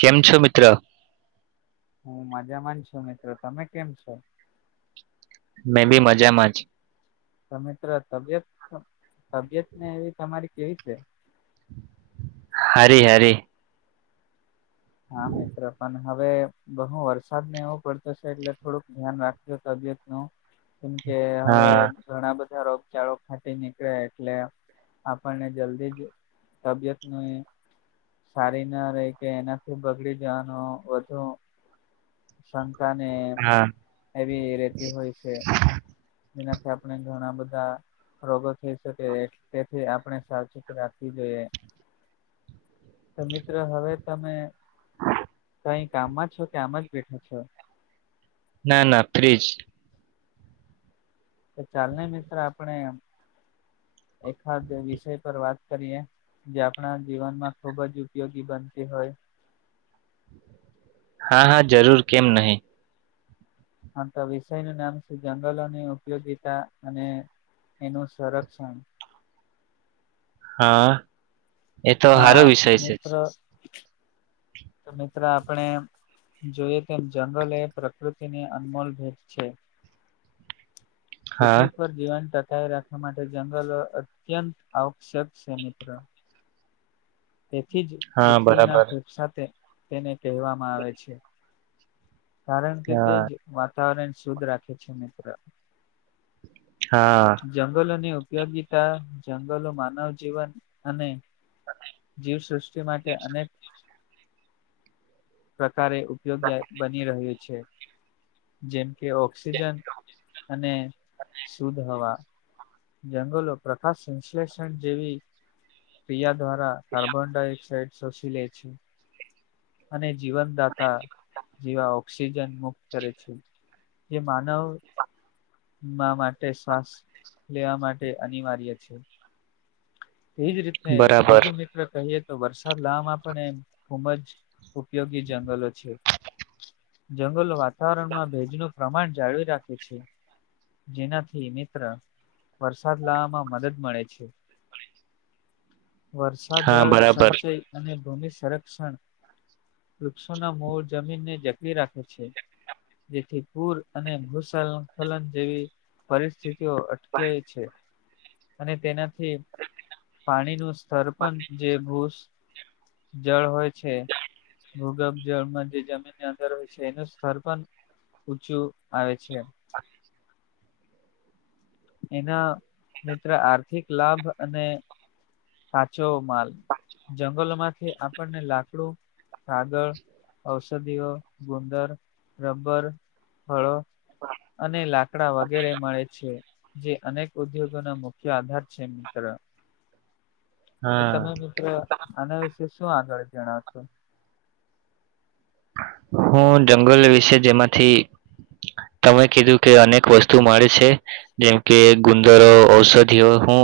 કેમ છો મિત્ર. હું મજામાંન છું મિત્રો તમે કેમ છો. મેં બી મજામાં જ છું. તો મિત્ર તબિયત તબિયતને એવી તમારી કેવી છે. હારી હારી. હા મિત્ર પણ હવે બહુ વરસાદને એવો પડતો છે એટલે થોડુંક ધ્યાન રાખજો તબિયત નું કેમ કે હવે હા ઘણા બધા રોગચાળો ફાટી નીકળ્યા એટલે આપણને જલ્દી જ તબિયતની સારી ના રે કે એનાય બગડી જવાનું વધુ સંંકા ને હા એવી રેતી હોય છે જેનાથી આપણે ઘણા બધા રોગો થઈ શકે તેથી આપણે સાવચેતી રાખવી જોઈએ. તો મિત્ર હવે તમે નહીં કામમાં છો કે આમાં જ બેઠા છો? ના ના ફ્રિજ. તો ચાલ ને મિત્ર આપણે, એકાદ વિષય પર વાત કરીએ, જે આપણા જીવન માં ખુબ જ ઉપયોગી બનતી હોય. હા હા જરૂર કેમ નહી. આ તો વિષય નું નામ છે જંગલોની ઉપયોગિતા અને એનું સંરક્ષણ. હા, એ તો સારો વિષય છે. હ [inaudible] તો મિત્ર આપણે જોઈએ તેમ જંગલ એ પ્રકૃતિની અનમોલ ભેટ છે. હા પ્રુથ્વી પર જીવન ટકાવી રાખવા માટે જંગલો અત્યંત આવશ્યક છે મિત્ર. [inaudible] તેથી જ હા પૃથ્વીના બરાબર ફેફસા તેને કહેવામાં આવે છે. કારણ કે તે હા જ વાતાવરણ શુદ્ધ રાખે છે મિત્ર. હા. જંગલોની ઉપયોગીતા જંગલો માનવ જીવન અને જીવસૃષ્ટિ માટે અનેક પ્રકારે ઉપયોગી બની રહ્યું છે. જેમ કે ઓક્સિજન અને શુદ્ધ હવા. જંગલો પ્રકાશ સંશ્લેષણ જેવી ક્રિયા દ્વારા કાર્બન ડાયોક્સાઇડ સોશિ લે છે, અને જીવનદાતા જેવાઓ ઓક્સિજન મુક્ત કરે છે, જે માનવ મા માટે શ્વાસ લેવા માટે અનિવાર્ય છે, તેજ રીતને બરાબર બીજું મિત્ર કહીએ તો વરસાદ લાવામાં પણ એમ ખૂબ જ ઉપયોગી જંગલો છે. જંગલ વાતાવરણમાં ભેજનું પ્રમાણ જાળવી રાખે છે. જેનાથી મિત્ર વરસાદ લાવવામાં મદદ મળે છે. વર્ષા હા જળ બરાબર સંચય અને ભૂમિ સંરક્ષણ વૃક્ષોના મૂળ જમીનને જકરી રાખે છે. જેથી પૂર અને ભૂસલખલન જેવી પરિસ્થિતિઓ અટકે છે, અને તેનાથી પાણીનું સરપંચ જે ભૂસ જળ હોય છે. ભુગભ જળમાં જે જમીનની અંદર હોય છે એનું સ્તર પણ ઊચું આવે છે. એના મિત્ર આર્થિક લાભ અને કાચો માલ, જંગલમાંથી આપણને લાકડું, કાગળ. ઔષધિઓ, ગુંદર, રબર, ફળો. અને લાકડા વગેરે મળે છે, જે અનેક ઉદ્યોગોના મુ આધાર છે મિત્ર, એ તમે હા મિત્ર આના વિશે શું આગળ જણાવતું. હું જંગલ વિશે જેમાંથી તમે કીધું કે અનેક વસ્તુ મળે છે. જેમ કે ગુંદરો, ઔષધિઓ હું,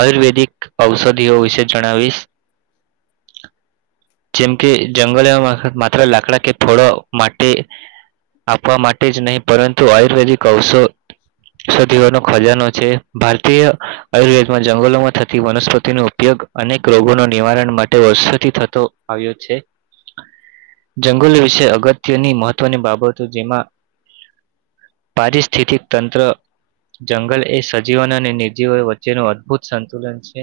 આયુર્વેદિક ઔષધિઓ વિશે જણાવીશ. [inaudible] જેમ કે જંગલમાં માત્ર લાકડા કે થોડો માટી આપવા માટે જ નહીં, પરંતુ આયુર્વેદિક અવસ ઔષધીય ખજાનો છે, ભારતીય આયુર્વેદમાં જંગલોમાં થતી વનસ્પતિનો ઉપયોગ અનેક રોગોના નિવારણ માટે વષોથી થતો. આવ્યો છે. ભગોલ વિશે અગત્યની મહત્વની બાબતો, જેમાં પારિસ્થિતિક તંત્ર. જંગલ એ સજીવન અને નિર્જીવન વચ્ચેનું અદભુત સંતુલન છે,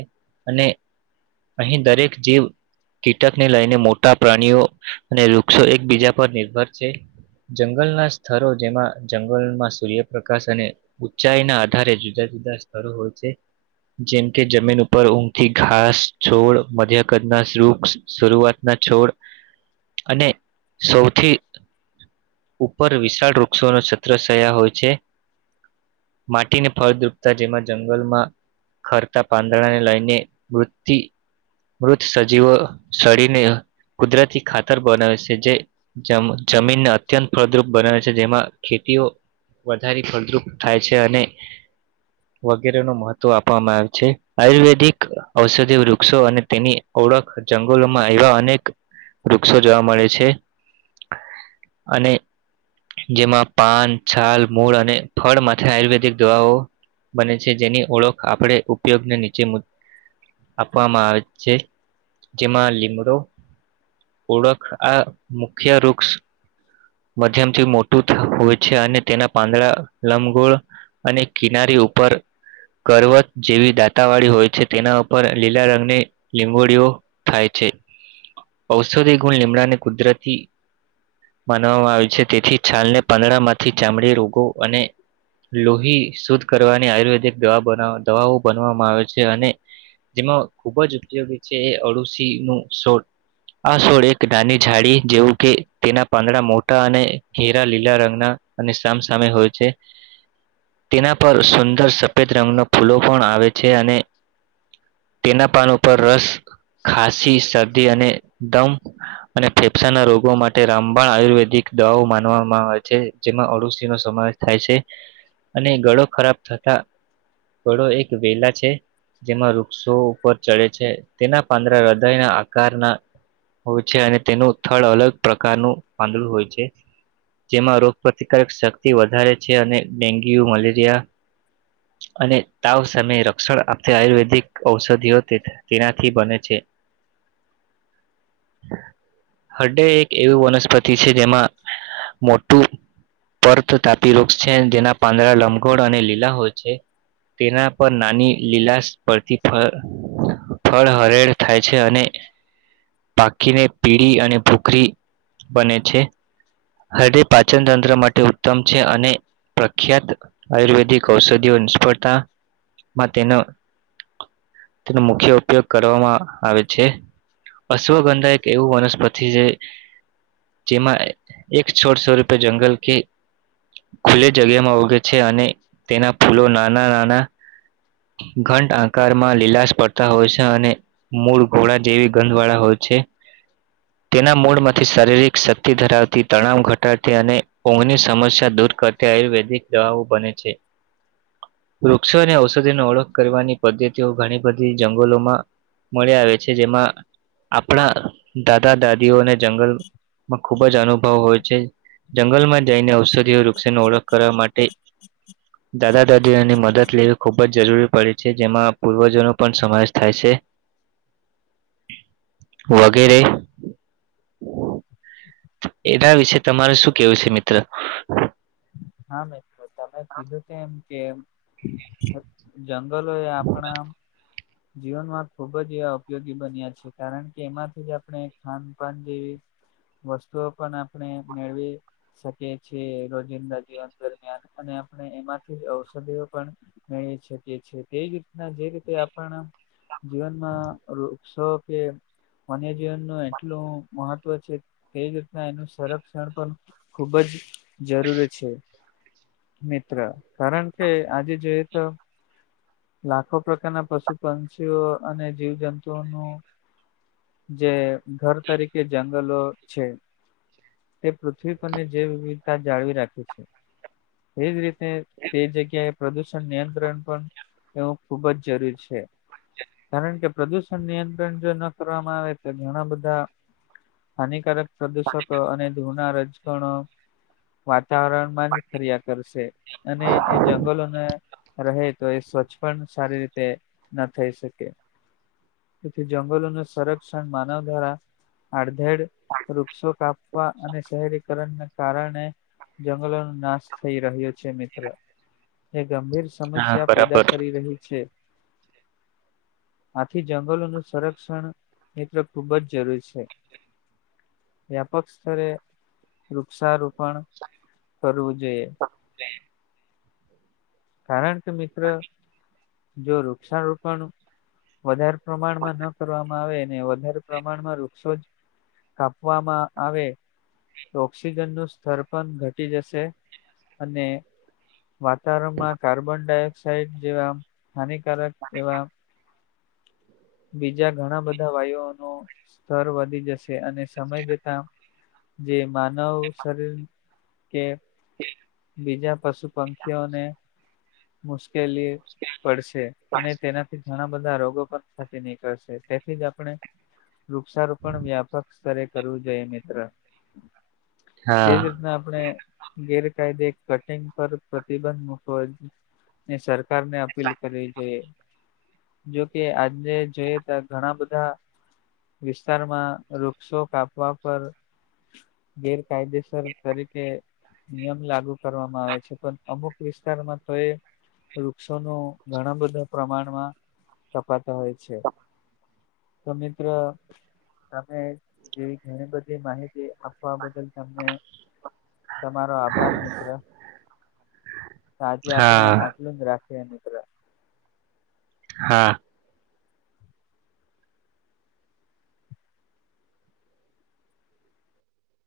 અને અહીં દરેક જીવ, કીટક ને લઈને મોટા પ્રાણીઓ અને એકબીજા પર નિર્ભર છે. જંગલના સ્થરો, જેમાં જંગલમાં સૂર્યપ્રકાશ અને ચાય ના આધારે જુદા-જુદા સ્તરો હોય છે. જેમ કે જમીન ઉપર ઊંઘથી ઘાસ, છોડ, મધ્ય કદ ના વૃક્ષ. શરૂઆત ના છોડ અને સૌથી ઉપર વિશાળ વૃક્ષો નું છત્ર થયા હોય છે. માટીને ફળદ્રુપતા જેમાં જંગલમાં ખરતા પાંદડાને લઈને મૃત્યુ. મૃત સજીવો સળીને કુદરતી ખાતર બનાવે છે. જે જમીનને અત્યંત ફળરૂપ બનાવે છે, જેમાં ખેતીઓ વધારે ફળદ્રુપ થાય છે, અને [inaudible] વગેરે નું મહત્વ આપવામાં આવે છે, આયુર્વેદિક ઔષધિય વૃક્ષો અને તેની ઓળખ જંગલોમાં એવા અનેક વૃક્ષો જોવા મળે છે. છે, અને જેમાં પાન, છાલ, મૂળ અને ફળ માથી આયુર્વેદિક દવાઓ. બને છે, જેની ઓળખ આપણે ઉપયોગને નીચે આપવામાં આવે છે, જેમાં લીમડો ઓળખ આ મુખ્ય વૃક્ષ. મધ્યમથી મોટું હોય છે અને તેના પાંદડા લમ્બગોળ. અને કિનારી ઉપર. કરવત જેવી દાતાવાળી હોય છે તેના ઉપર લીલા રંગની લીંગોળઓ. થાય છે ઔષધિ ગુણ લીમડાને, કુદરતી માનવામાં આવી છે તેથી છાલ ને પાંદડા માંથી ચામડી રોગો, અને લોહી શુદ્ધ કરવાની આયુર્વેદિક દવા બનાવ દવાઓ, બનવામાં આવે છે અને, જેમાં ખુબ જ ઉપયોગી છે એ અડુશી નું સોળ આ સોળ એક ડાની, ઝાડી જેવું કે તેના પાંદડા મોટા અને ઘેરા લીલા રંગના અને સામસામે હોય છે. [inaudible] તેના પર સુંદર સફેદ રંગના ફૂલો પણ આવે છે. છે અને તેના પાન ઉપર રસ, ખાસી, શરદી અને દમ, અને ફેફસાના રોગો માટે રામબાણ આયુર્વેદિક, દવાઓ માનવામાં આવે છે જેમાં અડુશી નો સમાવેશ થાય છે. અને ગળો ખરાબ થતા, ગળો એક વેલા છે. જેમાં વૃક્ષો ઉપર ચડે છે તેના પાંદરા હૃદયના આકારના હોય છે અને તેનું થળ અલગ પ્રકારનું પાંદડું હોય છે. જેમાં રોગ પ્રતિકારક શક્તિ વધારે છે અને ડેન્ગ્યુ, મલેરિયા, [inaudible] અને તાવ સામે રક્ષણ આપતી આયુર્વેદિક ઔષધિઓ તેનાથી બને છે. [inaudible] હરડે એક એવું વનસ્પતિ છે જેમાં મોટું, પરત તાપી વૃક્ષ છે જેના પાંદડા લમઘોળ અને લીલા હોય છે. તેના પર નાની લીલાશ પરથી ફળ્ ફળ હરેળ થાય છે, અને પાકીને પીળી અને ભૂખરી બને છે. હરળે પાચન તંત્ર માટે ઉત્તમ છે અને પ્રખ્યાત આયુર્વેદિક ઔષધીઓ સ્ફર્ધા માથે તે ન તેનો મુખ્ય ઉપયોગ કરવામાં આવે છે. અશ્વગંધા એક એવું વનસ્પતિ છે, જેમાં એક છોટ છોરપે જંગલ કે ખુલ્લે જગ્યામાં ઉગે છે અને તેના ફૂલો નાના નાના ઘંટ આકારમાં લીલાશ પડતા હોય છે અને મૂળ ઘોડા જેવી ગંધ વાળા હોય છે, તેના મૂળમાં તે શારીરિક શક્તિ ધરાવ ઘટાડતી અને ઊંઘની સમસ્યા દૂર કરતી આયુર્વેદિક દવાઓ બને છે. વૃક્ષો અને ઔષધિની ઓળખ કરવાની પદ્ધતિઓ ઘણી બધી જંગલોમાં મળી આવે છે, જેમાં આપણા દાદા દાદીઓને જંગલમાં ખુબ જ અનુભવ હોય છે, જંગલમાં જઈને ઔષધિઓ વૃક્ષની ઓળખ કરવા માટે હમ. [inaudible] દાદા દાદીઓની મદદ લેવી ખૂબ જ જરૂરી પડી છે, જેમાં પૂર્વજોનો પણ સમાવેશ થાય છે. [inaudible] વગેરે. એના વિશે તમારે શું કેવું છે મિત્ર. હા મિત્ર તમે કીધું ત એમ કે જંગલો એ આપણા જીવનમાં ખુબ જ એ ઉપયોગી બન્યા છે, કારણ કે એમાંથી જ આપણે ખાન-પાન જેવી વસ્તુઓ પણ આપણે મેળવી શકીએ છિએ રોજિંદા જીવન દરમિયાન અને આપણે એમાંથી ઔષધિઓ પણ મેળવી શકીએ છીએ તે જ રીતના જે રીતે આપણ જીવનમાં શો કે માન્ય જીવન નું એટલું મહત્વ છે એવી રીતના એનું સંરક્ષણ પણ ખુબ જ જરૂરી છે. મિત્ર કારણ કે આજે જોઈએ તો લાખો પ્રકારના પશુ પક્ષીઓ અને જીવ જંતુઓનું જે ઘર તરીકે જંગલો છે. તે પૃથ્વી પરની જૈવ વિવિધતા જાળવી રાખે છે, એજ રીતે તે જગ્યાએ પ્રદુષણ નિયંત્રણ પણ એવું ખુબ જ જરૂરી છે. કારણ કે પ્રદુષણ નિયંત્રણ જો ન કરવામાં આવે તો ઘણા બધા હાનિકારક પ્રદૂષકો અને ધૂના રજગણો વાતાવરણમાં જ ફરિયા કરશે, અને એ જંગલોને રહે તો એ સ્વચ્છ પણ સારી રીતે ના થઈ શકે. તેથી જંગલોનું સંરક્ષણ માનવ દ્વારા આડધેડ વૃક્ષો કાપ અવા અને શહેરીકરણને કારણે જંગલોનો નાશ થઈ રહ્યો છે મિત્ર, એ ગંભીર હા સમસ્યા પેદા બરાબર કરી રહી છે. આથી જંગલોનું સંરક્ષણ મિત ખુબ જ જરૂરી છે. વ્યાપક સ્તરે વૃક્ષારોપણ કરવું જોઈએ. કારણ કે મિત્ર, જો વૃક્ષારોપણ વધારે પ્રમાણમાં ન કરવામાં આવે ને વધારે પ્રમાણમાં વૃક્ષો જ કાપવામાં આવે. ઓક્સિજનનું સ્તર પણ ઘટી જશે, અને વાતાવરણમાં કાર્બન ડાયોક્સાાઈડ જેવા હાનિકારક એવા બીજા ઘણા બધા વાયુઓનું સ્તર વધી જશે અને સમય જતા જે માનવ શરીર કે બીજા પશુ પંખીઓને. મુશ્કેલી પડશે, અને તેનાથી ઘણા બધા રોગો પણ ફાટી નીકળશે તેથી જ આપણે વૃક્ષારોપણ વ્યાપક સ્તરે કરવું જોઈએ મિત્ર. તેજ હા રીતના આપણે ગેરકાયદે કટિંગ પર પ્રતિબંધ મૂકવા સરકાર ને અપીલ કરવી જોઇએ છે. જોકે આજે જોઈએ ત ઘણા બધા વિસ્તારમાં વૃક્ષો કાપવા પર ગેરકાયદેસર તરીકે નિયમ લાગુ કરવામાં આવે છે પણ અમુક વિસ્તારમાં હ વૃક્ષોનું ઘણા બધા પ્રમાણમાં કપાતા હોય છે, તો મિત્ર તમે જેવી ઘણી બધી માહિતી આપવા બદલ તમને તમારો આભાર મિત્ર. જે આપણે હા આટલું જ રાખીએ મિત્ર. હા